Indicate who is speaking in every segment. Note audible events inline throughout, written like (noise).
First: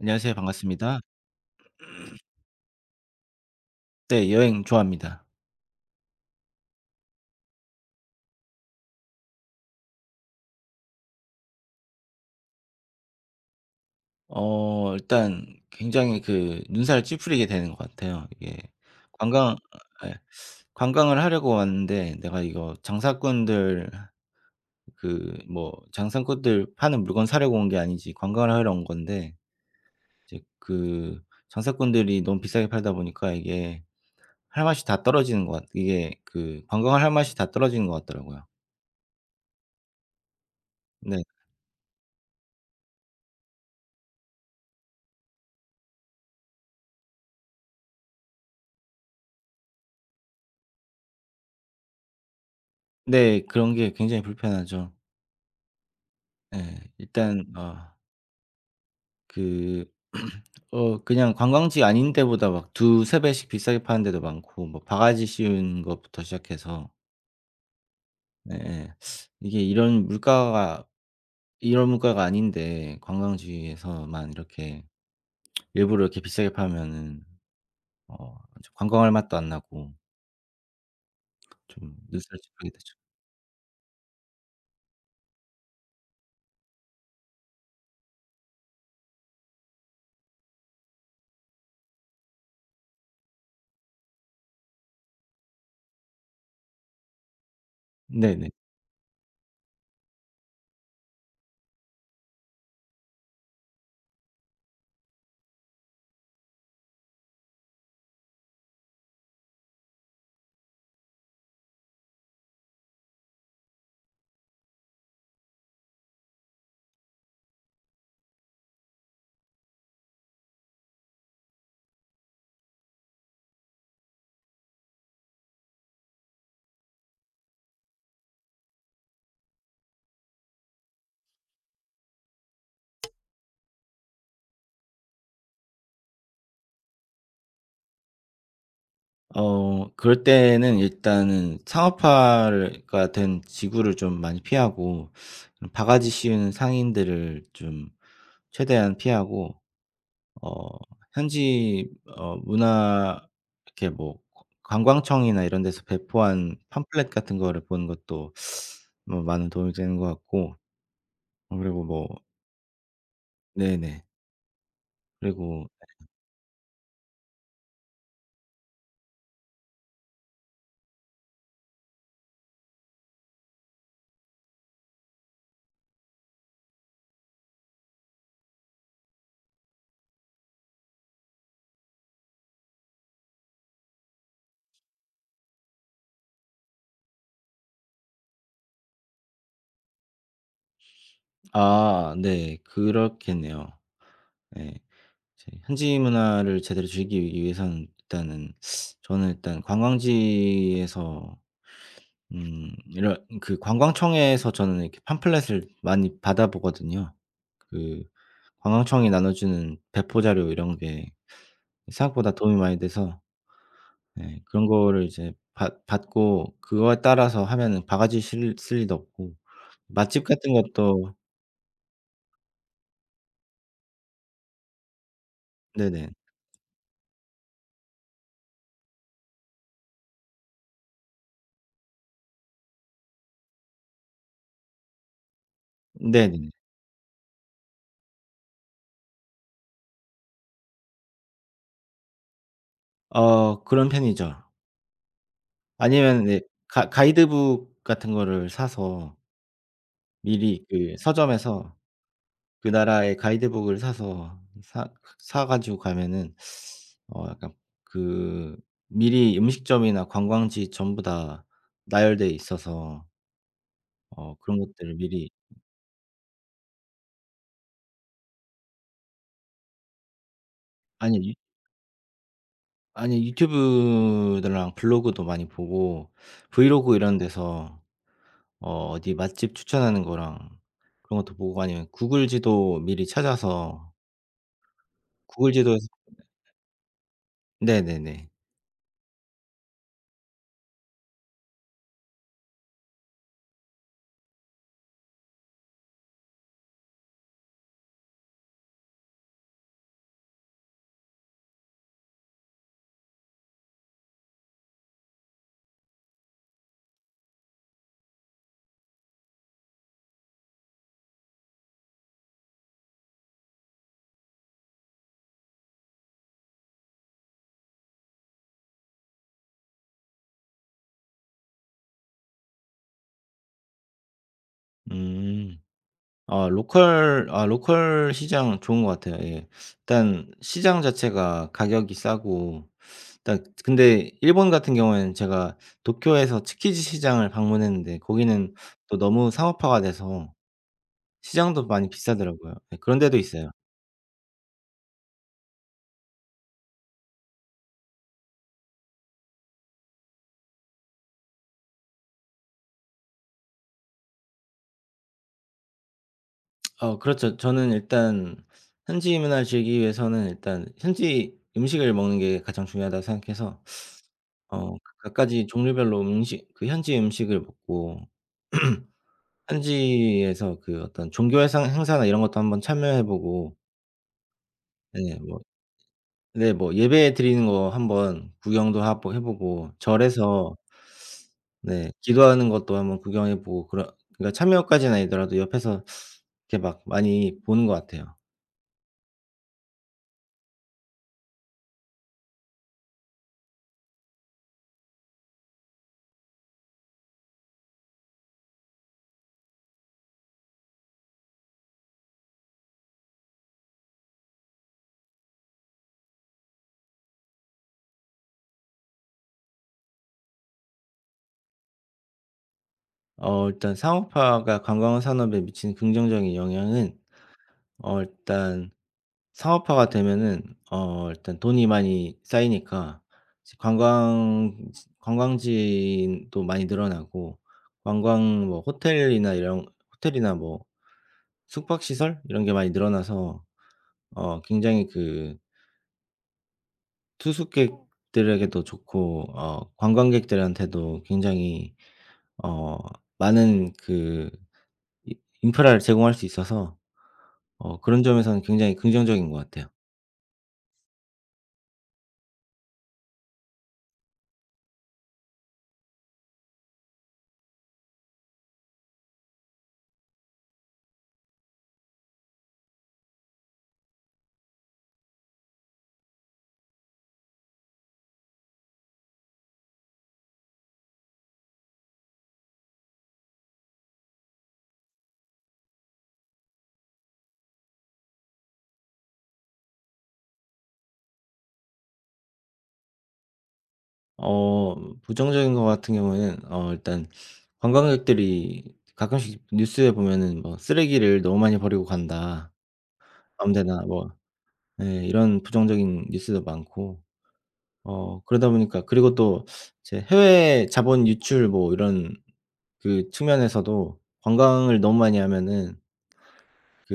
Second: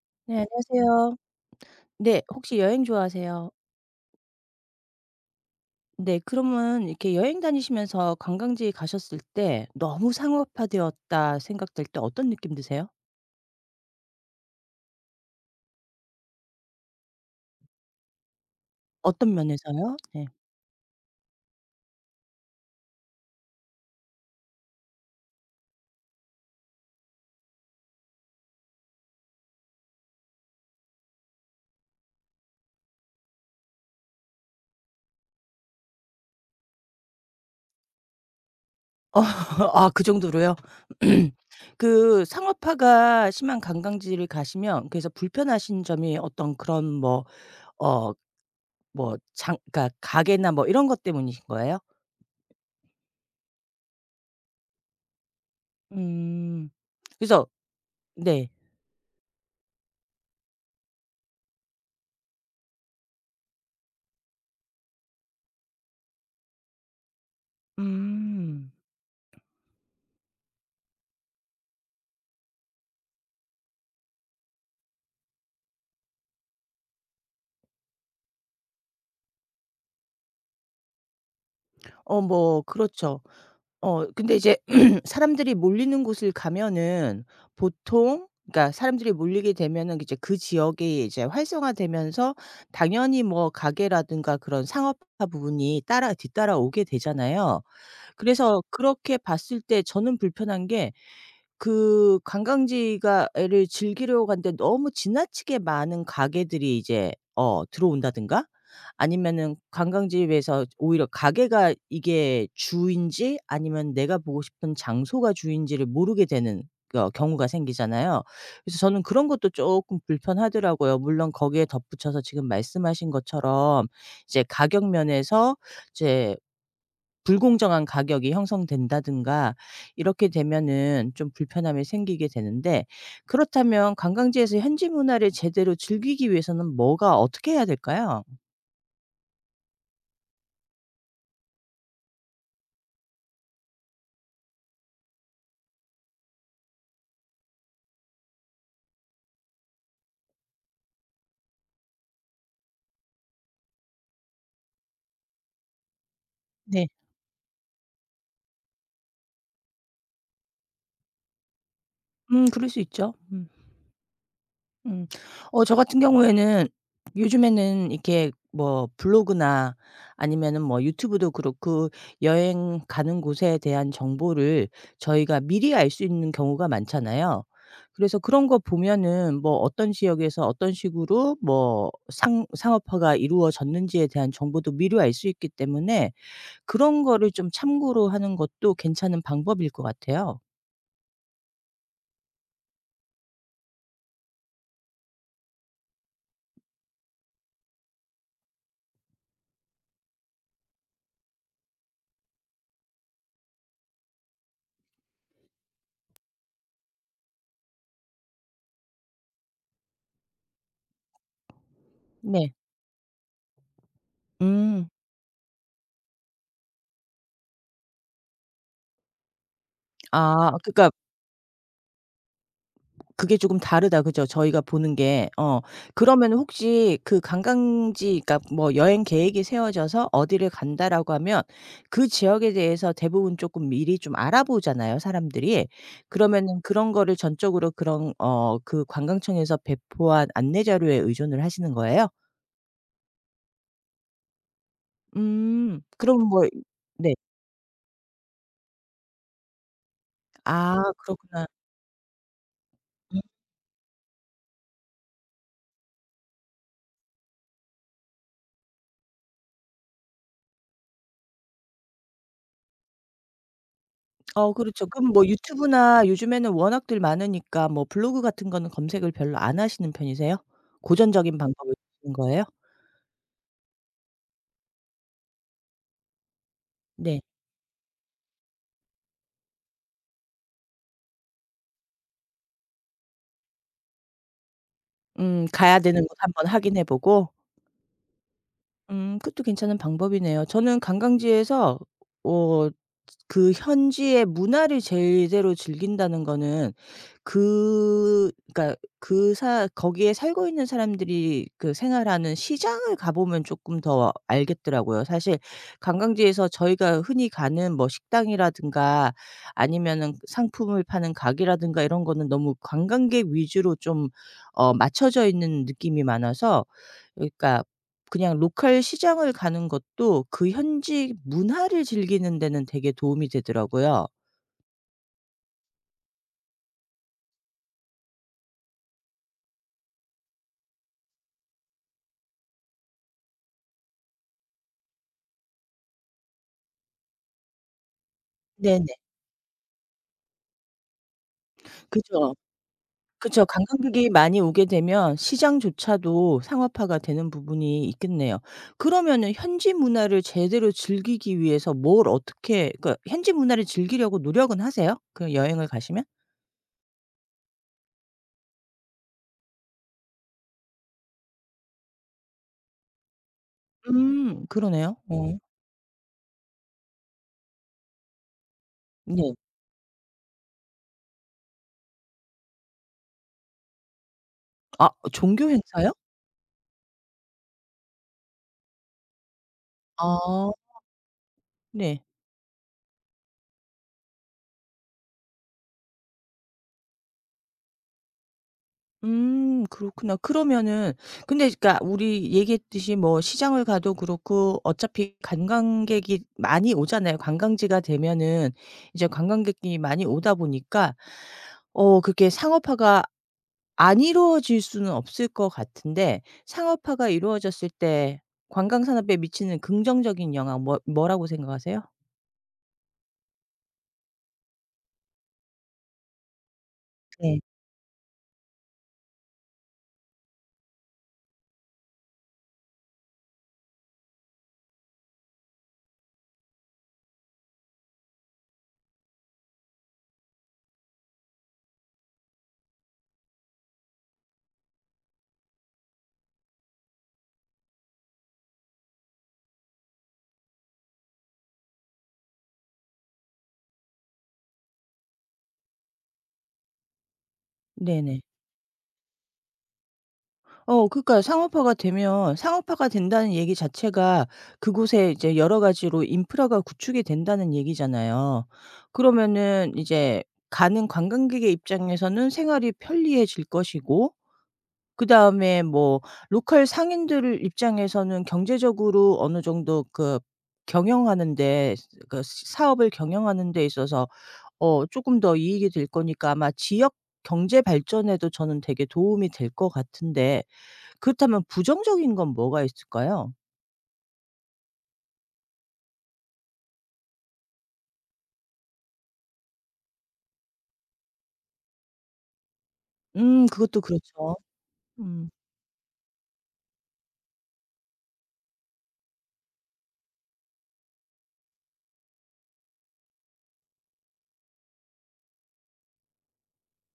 Speaker 1: 안녕하세요.
Speaker 2: 네,
Speaker 1: 반갑습니다.
Speaker 2: 안녕하세요. 네, 혹시 여행 좋아하세요?
Speaker 1: 네 여행 좋아합니다.
Speaker 2: 네, 그러면 이렇게 여행 다니시면서 관광지 가셨을 때 '너무 상업화되었다.' 생각될 때 어떤 느낌 드세요?
Speaker 1: 일단 굉장히 그 눈살 찌푸리게 되는 것 같아요. 이게
Speaker 2: 어떤
Speaker 1: 관광
Speaker 2: 면에서요?
Speaker 1: 예
Speaker 2: 네.
Speaker 1: 관광을 하려고 왔는데 '내가 이거 장사꾼들 그 뭐 장사꾼들 파는 물건 사려고 온 게 아니지 관광을 하러 온 건데' 이제 그 장사꾼들이 너무 비싸게 팔다 보니까 이게 할 맛이 다 떨어지는 것 같 이게 그 관광을 할 맛이 다 떨어지는 것 같더라고요.
Speaker 2: 어 (laughs) 아, 그 정도로요?
Speaker 1: 네.
Speaker 2: (clears throat) 그 상업화가 심한 관광지를 가시면 그래서 불편하신 점이 어떤 그런 뭐, 어 뭐, 장 그러니까 가게나 뭐 이런 것 때문이신 거예요?
Speaker 1: 네. 그런 게 굉장히 불편하죠.
Speaker 2: 음.
Speaker 1: 예.
Speaker 2: 그래서.
Speaker 1: 일단
Speaker 2: 네.
Speaker 1: 그 (clears throat) 그냥 관광지 아닌 데보다 막 2-3 배씩 비싸게 파는 데도 많고 뭐 바가지 씌운 것부터 시작해서
Speaker 2: 음.
Speaker 1: 예예. 이게 이런 물가가 아닌데 관광지에서만 이렇게 일부러 이렇게 비싸게 파면은 어 관광할 맛도 안 나고 좀 느슨해지게
Speaker 2: 뭐
Speaker 1: 되죠.
Speaker 2: 그렇죠. 근데 이제 (clears throat) 사람들이 몰리는 곳을 가면은, 보통 그러니까 사람들이 몰리게 되면은 이제 그 지역이 이제 활성화되면서 당연히 뭐 가게라든가 그런 상업화 부분이 따라 뒤따라오게 되잖아요.
Speaker 1: 네네.
Speaker 2: 그래서 그렇게 봤을 때 저는 불편한 게, 그 관광지가 를 즐기려고 갔는데 너무 지나치게 많은 가게들이 이제 들어온다든가, 아니면은 관광지 외에서 오히려 가게가 이게 주인지 아니면 내가 보고 싶은 장소가 주인지를 모르게 되는 경우가 생기잖아요. 그래서 저는 그런 것도 조금 불편하더라고요. 물론 거기에 덧붙여서 지금 말씀하신 것처럼 이제 가격 면에서 이제 불공정한 가격이 형성된다든가, 이렇게 되면은 좀 불편함이 생기게 되는데, 그렇다면 관광지에서 현지 문화를 제대로 즐기기 위해서는 뭐가 어떻게 해야 될까요?
Speaker 1: 그럴 때는 일단은 상업화가 된 지구를 좀 많이 피하고 바가지 씌우는 상인들을 좀 최대한 피하고 어 현지 문화 이렇게 뭐 관광청이나 이런 데서 배포한
Speaker 2: 네.
Speaker 1: 팜플렛 같은 거를 보는 것도 뭐 많은 도움이 되는 것 같고 어 그리고 뭐
Speaker 2: 음, 그럴 수 있죠. 음.
Speaker 1: 네네.
Speaker 2: 음.
Speaker 1: 그리고
Speaker 2: 저 같은 경우에는 요즘에는 이렇게 뭐 블로그나, 아니면은 뭐 유튜브도 그렇고, 여행 가는 곳에 대한 정보를 저희가 미리 알 수 있는 경우가 많잖아요. 그래서 그런 거 보면은 뭐 어떤 지역에서 어떤 식으로 뭐 상 상업화가 이루어졌는지에 대한 정보도 미리 알 수 있기 때문에, 그런 거를 좀 참고로 하는 것도 괜찮은 방법일 것 같아요.
Speaker 1: 아 네. 그렇겠네요. 네. 제 현지 문화를 제대로 즐기기 위해서는 일단은 저는 일단 관광지에서 이런 그 관광청에서 저는 이렇게 팜플렛을 많이 받아보거든요. 그 관광청이 나눠주는 배포 자료 이런 게 생각보다
Speaker 2: 네.
Speaker 1: 도움이 많이 돼서 예 그런
Speaker 2: 음.
Speaker 1: 거를 이제 받 받고 그거에 따라서 하면은 바가지 실 쓸 일도 없고 맛집
Speaker 2: 아,
Speaker 1: 같은
Speaker 2: 그러니까
Speaker 1: 것도
Speaker 2: 그게 조금 다르다 그죠? 저희가 보는 게. 어. 그
Speaker 1: 네네.
Speaker 2: 러면 혹시 그 관광지, 그러니까 뭐 여행 계획이 세워져서 어디를 간다라고 하면, 그 지역에 대해서 대부분 조금 미리 좀 알아보잖아요, 사람들이.
Speaker 1: 네네.
Speaker 2: 그러면은 그런 거를 전적으로 그런 그 관광청에서 배포한 안내 자료에 의존을 하시는 거예요?
Speaker 1: 그런 편이죠.
Speaker 2: 음.
Speaker 1: 아니면
Speaker 2: 그럼
Speaker 1: 이제
Speaker 2: 뭐.
Speaker 1: 가
Speaker 2: 네.
Speaker 1: 가이드북 같은 거를 사서 미리
Speaker 2: 아,
Speaker 1: 그
Speaker 2: 그렇구나.
Speaker 1: 서점에서 그 나라의 가이드북을 사서 사 가지고 가면은 약간 그 미리 음식점이나 관광지 전부 다 나열돼 있어서 그런
Speaker 2: 그렇죠.
Speaker 1: 것들을
Speaker 2: 그럼 뭐
Speaker 1: 미리
Speaker 2: 유튜브나 요즘에는 워낙들 많으니까 뭐 블로그 같은 거는 검색을 별로 안 하시는 편이세요?
Speaker 1: 아니 유
Speaker 2: 고전적인 방법을 쓰시는 거예요?
Speaker 1: 아니 유튜브들랑 블로그도 많이 보고 브이로그 이런
Speaker 2: 네.
Speaker 1: 데서 어디 맛집 추천하는 거랑 그런 것도 보고 아니면 구글 지도 미리 찾아서
Speaker 2: 음,
Speaker 1: 구글
Speaker 2: 가야
Speaker 1: 지도에서
Speaker 2: 되는 곳 한번 확인해 보고.
Speaker 1: 네네네.
Speaker 2: 음, 그것도 괜찮은 방법이네요. 저는 관광지에서 어 그 현지의 문화를 제대로 즐긴다는 거는, 그, 그러니까 그 사 거기에 살고 있는 사람들이 그 생활하는 시장을 가 보면 조금 더 알겠더라고요, 사실. 관광지에서 저희가 흔히 가는 뭐 식당이라든가, 아니면은 상품을 파는 가게라든가 이런 거는 너무 관광객 위주로 좀 맞춰져 있는 느낌이 많아서, 그러니까 그냥 로컬 시장을 가는 것도 그 현지 문화를 즐기는 데는 되게 도움이 되더라고요.
Speaker 1: 음. 아 로컬 아 로컬 시장 좋은 것 같아요. 예. 일단 시장 자체가 가격이 싸고 일단 근데 일본 같은 경우에는 제가 도쿄에서 츠키지 시장을 방문했는데 거기는
Speaker 2: 네네.
Speaker 1: 또 너무 상업화가 돼서 시장도 많이
Speaker 2: 그죠.
Speaker 1: 비싸더라고요. 예 그런 데도
Speaker 2: 그쵸.
Speaker 1: 있어요.
Speaker 2: 관광객이 많이 오게 되면 시장조차도 상업화가 되는 부분이 있겠네요. 그러면은 현지 문화를 제대로 즐기기 위해서 뭘 어떻게, 그러니까 현지 문화를 즐기려고 노력은 하세요? 그 여행을 가시면?
Speaker 1: 그렇죠. 저는 일단 현지 문화를 즐기기 위해서는 일단 현지 음식을 먹는 게 가장 중요하다고 생각해서
Speaker 2: 음,
Speaker 1: 어
Speaker 2: 그러네요.
Speaker 1: 각가
Speaker 2: 어.
Speaker 1: 지 종류별로 음식 그 현지 음식을 먹고
Speaker 2: 네.
Speaker 1: 현지에서 그 어떤 종교 회상 행사나 이런 것도 한번 참여해 보고
Speaker 2: 아,
Speaker 1: 네 뭐
Speaker 2: 종교 행사요?
Speaker 1: 네 뭐 예배 드리는 거 한번 구경도 하고 해 보고
Speaker 2: 아.
Speaker 1: 절에서 네
Speaker 2: 네.
Speaker 1: 기도하는 것도 한번 구경해 보고 그런 그러니까 참여까지는 아니더라도 옆에서 이렇게 막 많이 보는 것 같아요.
Speaker 2: 음, 그렇구나. 그러면은, 근데 그니까 우리 얘기했듯이 뭐 시장을 가도 그렇고 어차피 관광객이 많이 오잖아요. 관광지가 되면은 이제 관광객이 많이 오다 보니까 그게 상업화가 안 이루어질 수는 없을 것 같은데, 상업화가 이루어졌을 때 관광 산업에 미치는 긍정적인 영향 뭐, 뭐라고 생각하세요?
Speaker 1: 일단 상업화가 관광 산업에 미치는 긍정적인 영향은
Speaker 2: 네.
Speaker 1: 일단 사업화가 되면은 일단 돈이 많이 쌓이니까 이제 관광지도 많이 늘어나고 관광 뭐 호텔이나 뭐 숙박시설 이런 게 많이 늘어나서 굉장히 그 투숙객들에게도 좋고 관광객들한테도 굉장히 어 많은 그 이 인프라를 제공할 수 있어서 그런
Speaker 2: 네네.
Speaker 1: 점에서는 굉장히 긍정적인 것 같아요.
Speaker 2: 그러니까 상업화가 되면 상업화가 된다는 얘기 자체가 그곳에 이제 여러 가지로 인프라가 구축이 된다는 얘기잖아요. 그러면은 이제 가는 관광객의 입장에서는 생활이 편리해질 것이고, 그다음에 뭐 로컬 상인들 입장에서는 경제적으로 어느 정도 그 경영하는 데, 사업을 경영하는 데 있어서 조금 더 이익이 될 거니까 아마 지역 경제 발전에도 저는 되게 도움이 될 것 같은데, 그렇다면 부정적인 건 뭐가 있을까요?
Speaker 1: 어 부정적인 것 같은 경우에는 일단 관광객들이 가끔씩 뉴스에 보면은 뭐 "쓰레기를 너무 많이 버리고 간다."
Speaker 2: 음,
Speaker 1: 아무
Speaker 2: 그것도
Speaker 1: 데나 뭐
Speaker 2: 그렇죠.
Speaker 1: 예
Speaker 2: 음.
Speaker 1: 이런 부정적인 뉴스도 많고 그러다 보니까 그리고 또 이제 해외 자본 유출 뭐 이런 그 측면에서도 관광을 너무 많이 하면은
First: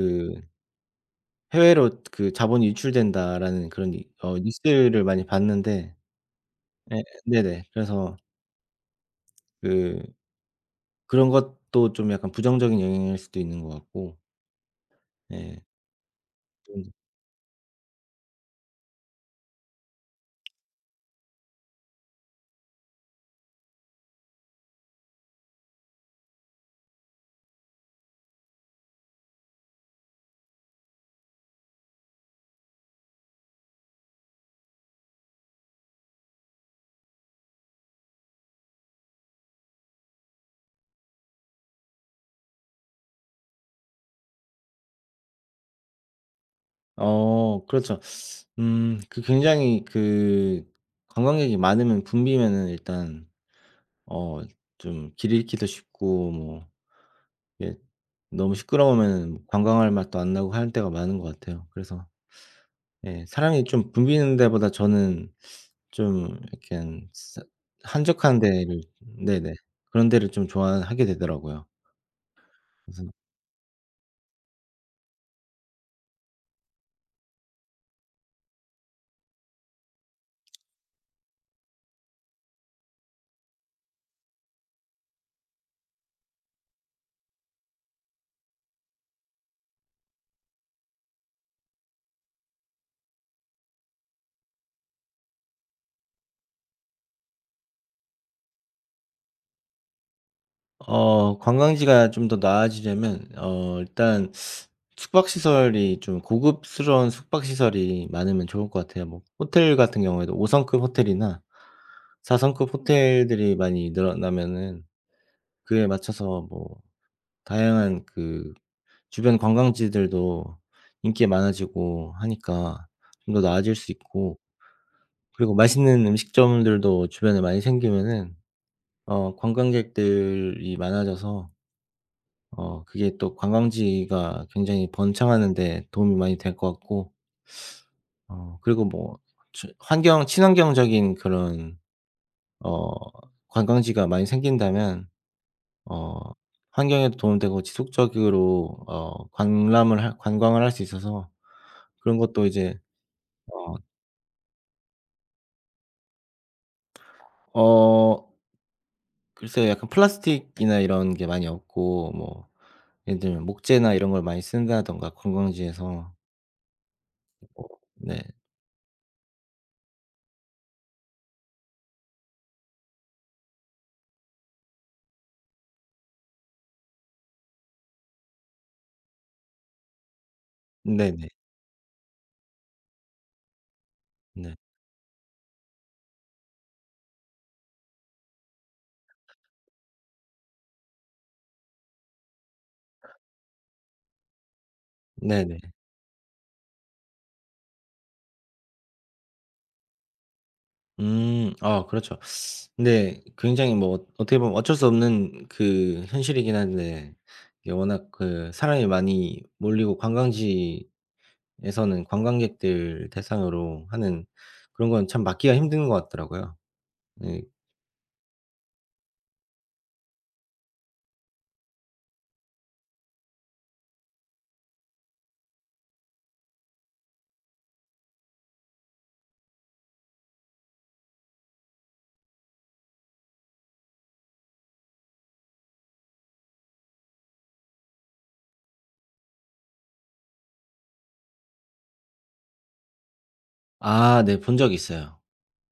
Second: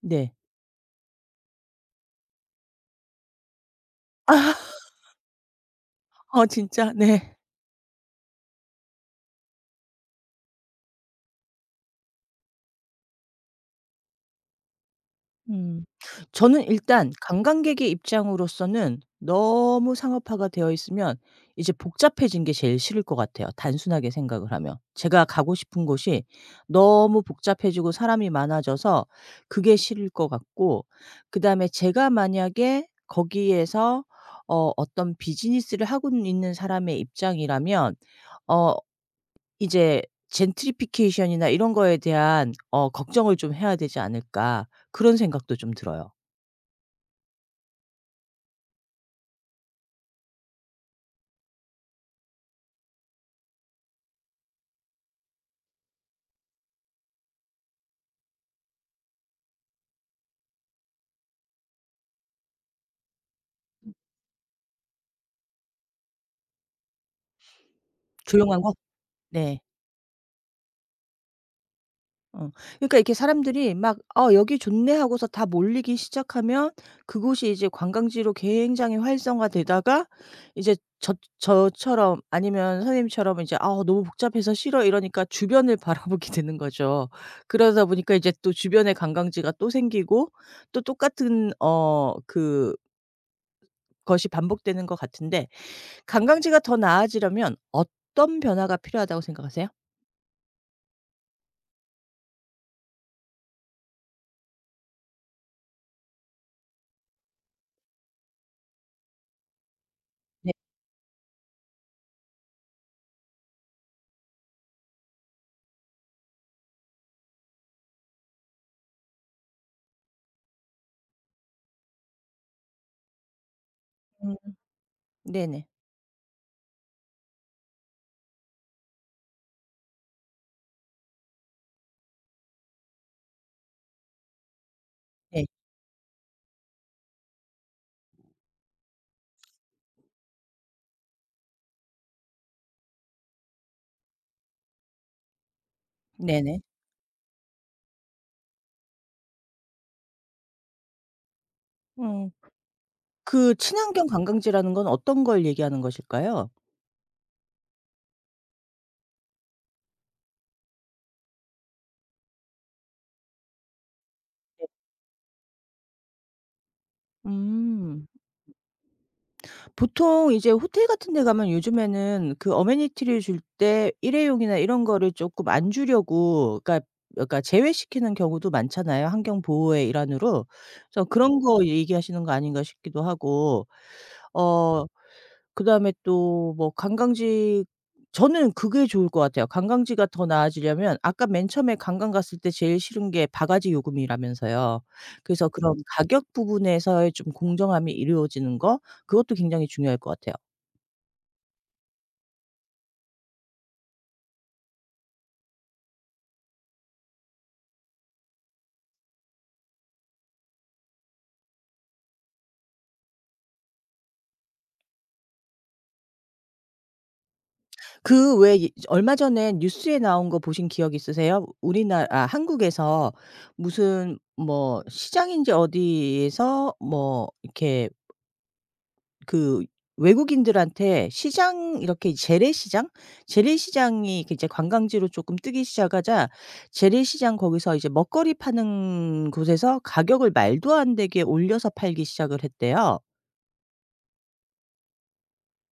Speaker 2: 네.
Speaker 1: "해외로 그 자본이 유출된다."라는 그런 이 어
Speaker 2: (laughs)
Speaker 1: 뉴스를 많이 봤는데
Speaker 2: 아, 진짜?
Speaker 1: 예
Speaker 2: 네.
Speaker 1: 네네. 그래서 그 그런 것도 좀 약간 부정적인 영향일 수도 있는 것 같고. 예.
Speaker 2: 음. 저는
Speaker 1: 좀
Speaker 2: 일단 관광객의 입장으로서는 너무 상업화가 되어 있으면 이제 복잡해진 게 제일 싫을 것 같아요, 단순하게 생각을 하면. 제가 가고 싶은 곳이 너무 복잡해지고 사람이 많아져서 그게 싫을 것 같고, 그다음에 제가 만약에 거기에서 어떤 비즈니스를 하고 있는 사람의 입장이라면 어 이제 젠트리피케이션이나 이런 거에 대한 걱정을 좀 해야 되지 않을까, 그런 생각도 좀 들어요.
Speaker 1: 그렇죠. 그 굉장히 그 관광객이 많으면 붐비면은 일단 어 좀 길 잃기도 쉽고 뭐 이게 너무 시끄러우면은 뭐 관광할 맛도 안 나고 할 때가 많은 것 같아요. 그래서 예 사람이 좀 붐비는 데보다 저는 좀 약간 사 한적한
Speaker 2: 조용한 곳?
Speaker 1: 데를 네네.
Speaker 2: 네.
Speaker 1: 그런 데를 좀 좋아하게 되더라고요.
Speaker 2: 어. 그러니까
Speaker 1: 그래서
Speaker 2: 이렇게 사람들이 막 '어 여기 좋네.' 하고서 다 몰리기 시작하면 그곳이 이제 관광지로 굉장히 활성화되다가 이제 저처럼 아니면 선생님처럼 이제 '아, 너무 복잡해서 싫어.' 이러니까 주변을 (laughs) 바라보게 되는 거죠. 그러다 보니까 이제 또 주변에 관광지가 또 생기고 또 똑같은 어그 것이 반복되는 것 같은데, 관광지가 더 나아지려면 어떤 변화가 필요하다고 생각하세요?
Speaker 1: 관광지가 좀 더 나아지려면 일단 숙박시설이 좀 고급스러운 숙박시설이 많으면 좋을 것 같아요. 뭐 호텔 같은 경우에도 5
Speaker 2: 네.
Speaker 1: 성급 호텔이나 4 성급 호텔들이 많이 늘어나면은 그에 맞춰서 뭐 다양한 그 주변 관광지들도 인기가 많아지고 하니까 좀 더 나아질 수
Speaker 2: 음.
Speaker 1: 있고 그리고
Speaker 2: 네네.
Speaker 1: 맛있는 음식점들도 주변에 많이 생기면은 관광객들이 많아져서 그게 또 관광지가 굉장히
Speaker 2: 네.
Speaker 1: 번창하는 데 도움이 많이 될 것 같고 어 그리고 뭐 저 환경 친환경적인 그런 어 관광지가 많이 생긴다면 어
Speaker 2: 네네.
Speaker 1: 환경에도 도움되고 지속적으로 관람을 할 관광을 할 수 있어서 그런
Speaker 2: 음.
Speaker 1: 것도 이제
Speaker 2: 그
Speaker 1: 어
Speaker 2: 친환경 관광지라는 건 어떤 걸 얘기하는 것일까요?
Speaker 1: 어 글쎄요. 약간 플라스틱이나 이런 게 많이 없고 뭐 예를 들면 목재나 이런 걸 많이 쓴다든가 관광지에서 뭐
Speaker 2: 음.
Speaker 1: 네.
Speaker 2: 보통 이제 호텔 같은 데 가면 요즘에는 그 어메니티를 줄 때 일회용이나 이런 거를 쪼끔 안 주려고 그러니까, 그러니까 제외시키는 경우도 많잖아요, 환경 보호의 일환으로. 그래서
Speaker 1: 네네.
Speaker 2: 그런 거 얘기하시는 거 아닌가 싶기도 하고.
Speaker 1: 네.
Speaker 2: 어 그다음에 또 뭐 관광지, 저는 그게 좋을 것 같아요. 관광지가 더 나아지려면 아까 맨 처음에 관광 갔을 때 제일 싫은 게 바가지 요금이라면서요. 그래서
Speaker 1: 네네.
Speaker 2: 그런 가격 부분에서의 좀 공정함이 이루어지는 거, 그것도 굉장히 중요할 것 같아요.
Speaker 1: 음. 아 그렇죠. 근데 굉장히 뭐 어떻게 보면 어쩔 수 없는 그 현실이긴 한데 이게 워낙 그 사람이 많이 몰리고 관광지에서는 관광객들 대상으로 하는 그런 건 참 막기가 힘든 것 같더라고요. 네.
Speaker 2: 그 왜, 얼마 전에 뉴스에 나온 거 보신 기억 있으세요? 우리나 아 한국에서 무슨 뭐 시장인지 어디에서 뭐 이렇게 그, 외국인들한테 시장 이렇게, 재래시장? 재래시장이 이렇게 이제 관광지로 조금 뜨기 시작하자 재래시장 거기서 이제 먹거리 파는 곳에서 가격을 말도 안 되게 올려서 팔기 시작을 했대요.
Speaker 1: 아 네. 본 적 있어요.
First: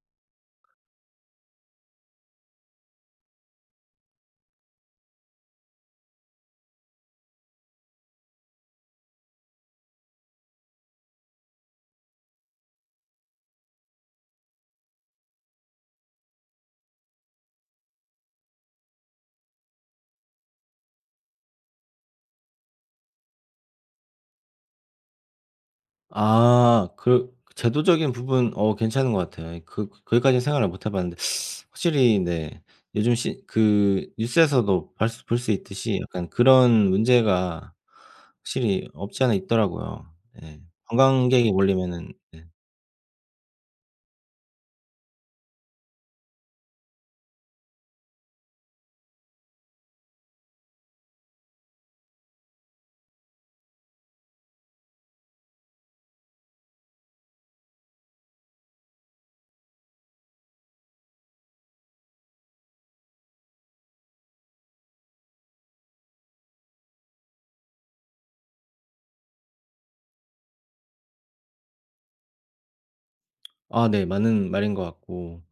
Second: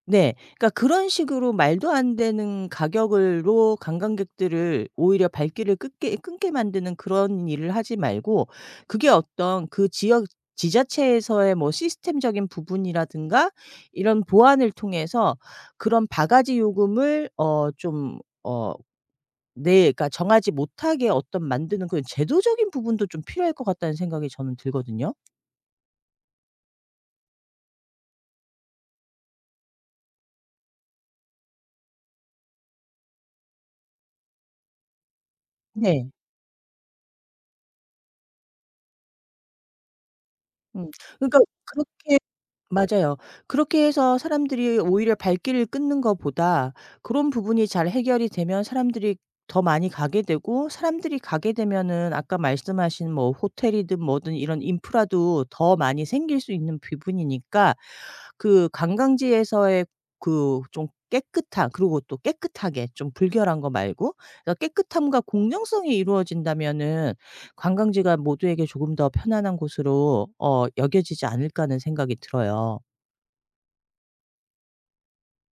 Speaker 2: 네. 그러니까 그런 식으로 말도 안 되는 가격으로 관광객들을 오히려 발길을 끊게 만드는 그런 일을 하지 말고, 그게 어떤 그 지역 지자체에서의 뭐 시스템적인 부분이라든가 이런 보완을 통해서 그런 바가지 요금을 좀 네, 그러니까 정하지 못하게 어떤 만드는 그런 제도적인 부분도 좀 필요할 것 같다는 생각이 저는 들거든요.
Speaker 1: 아 그 제도적인 부분 괜찮은 것 같아요. 그 거기까지는 생각을 못 해 봤는데 확실히 네 요즘 시 그 뉴스에서도 수볼수 볼수 있듯이
Speaker 2: 네.
Speaker 1: 약간 그런 문제가 확실히 없지 않아 있더라고요. 예.
Speaker 2: 음. 그러니까
Speaker 1: 관광객이 몰리면은
Speaker 2: 그렇게,
Speaker 1: 네.
Speaker 2: 맞아요. 그렇게 해서 사람들이 오히려 발길을 끊는 것보다 그런 부분이 잘 해결이 되면 사람들이 더 많이 가게 되고, 사람들이 가게 되면은 아까 말씀하신 뭐 호텔이든 뭐든 이런 인프라도 더 많이 생길 수 있는 부분이니까 그 관광지에서의 그 좀 깨끗한, 그리고 또 깨끗하게 좀 불결한 거 말고, 그러니까 깨끗함과 공정성이 이루어진다면은 관광지가 모두에게 조금 더 편안한 곳으로 여겨지지 않을까 하는 생각이 들어요.
Speaker 1: 아 네 맞는 말인 것 같고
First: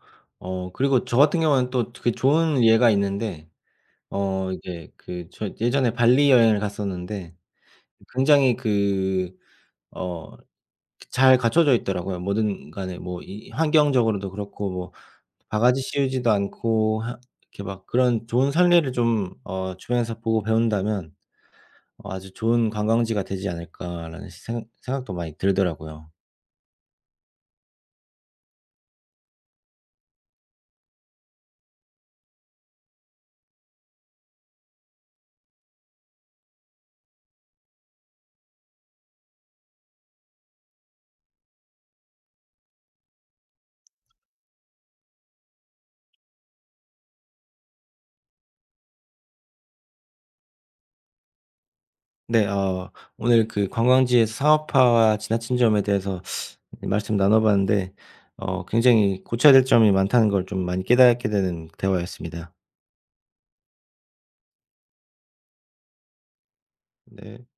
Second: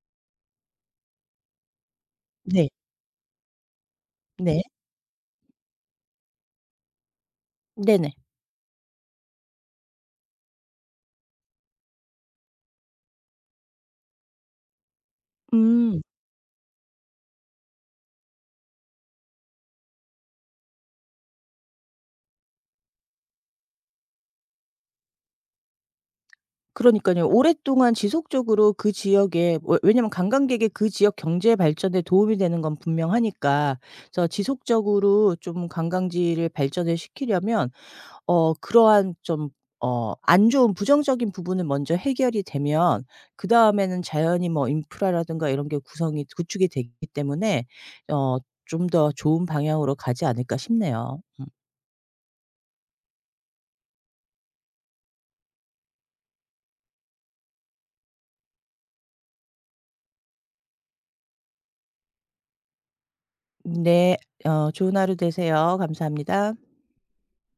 Speaker 1: 그리고 저 같은 경우는 또 그 좋은
Speaker 2: 네.
Speaker 1: 예가 있는데
Speaker 2: 네.
Speaker 1: 이제 그 저 예전에 발리 여행을 갔었는데
Speaker 2: 네네.
Speaker 1: 굉장히 그 어 잘 갖춰져 있더라고요. 뭐든 간에 뭐 이 환경적으로도 그렇고 뭐 바가지
Speaker 2: 음.
Speaker 1: 씌우지도 않고 하 이렇게 막 그런 좋은 선례를 좀 주변에서 보고 배운다면 '아주 좋은 관광지가 되지 않을까.'라는 생각도 많이 들더라고요.
Speaker 2: 그러니깐요. 오랫동안 지속적으로 그 지역에, 왜 왜냐면 관광객이 그 지역 경제 발전에 도움이 되는 건 분명하니까. 그래서 지속적으로 좀 관광지를 발전을 시키려면 그러한 좀 안 좋은 부정적인 부분은 먼저 해결이 되면 그다음에는 자연히 뭐 인프라라든가 이런 게 구성이 구축이 되기 때문에 어 좀 더 좋은 방향으로 가지 않을까 싶네요. 음.
Speaker 1: 네 어 오늘 그 관광지에서 상업화와 지나친 점에 대해서 말씀 나눠 봤는데 굉장히 고쳐야 될 점이 많다는 걸 좀 많이 깨닫게 되는 대화였습니다.
Speaker 2: 네. 좋은 하루 되세요. 감사합니다.
Speaker 1: 네.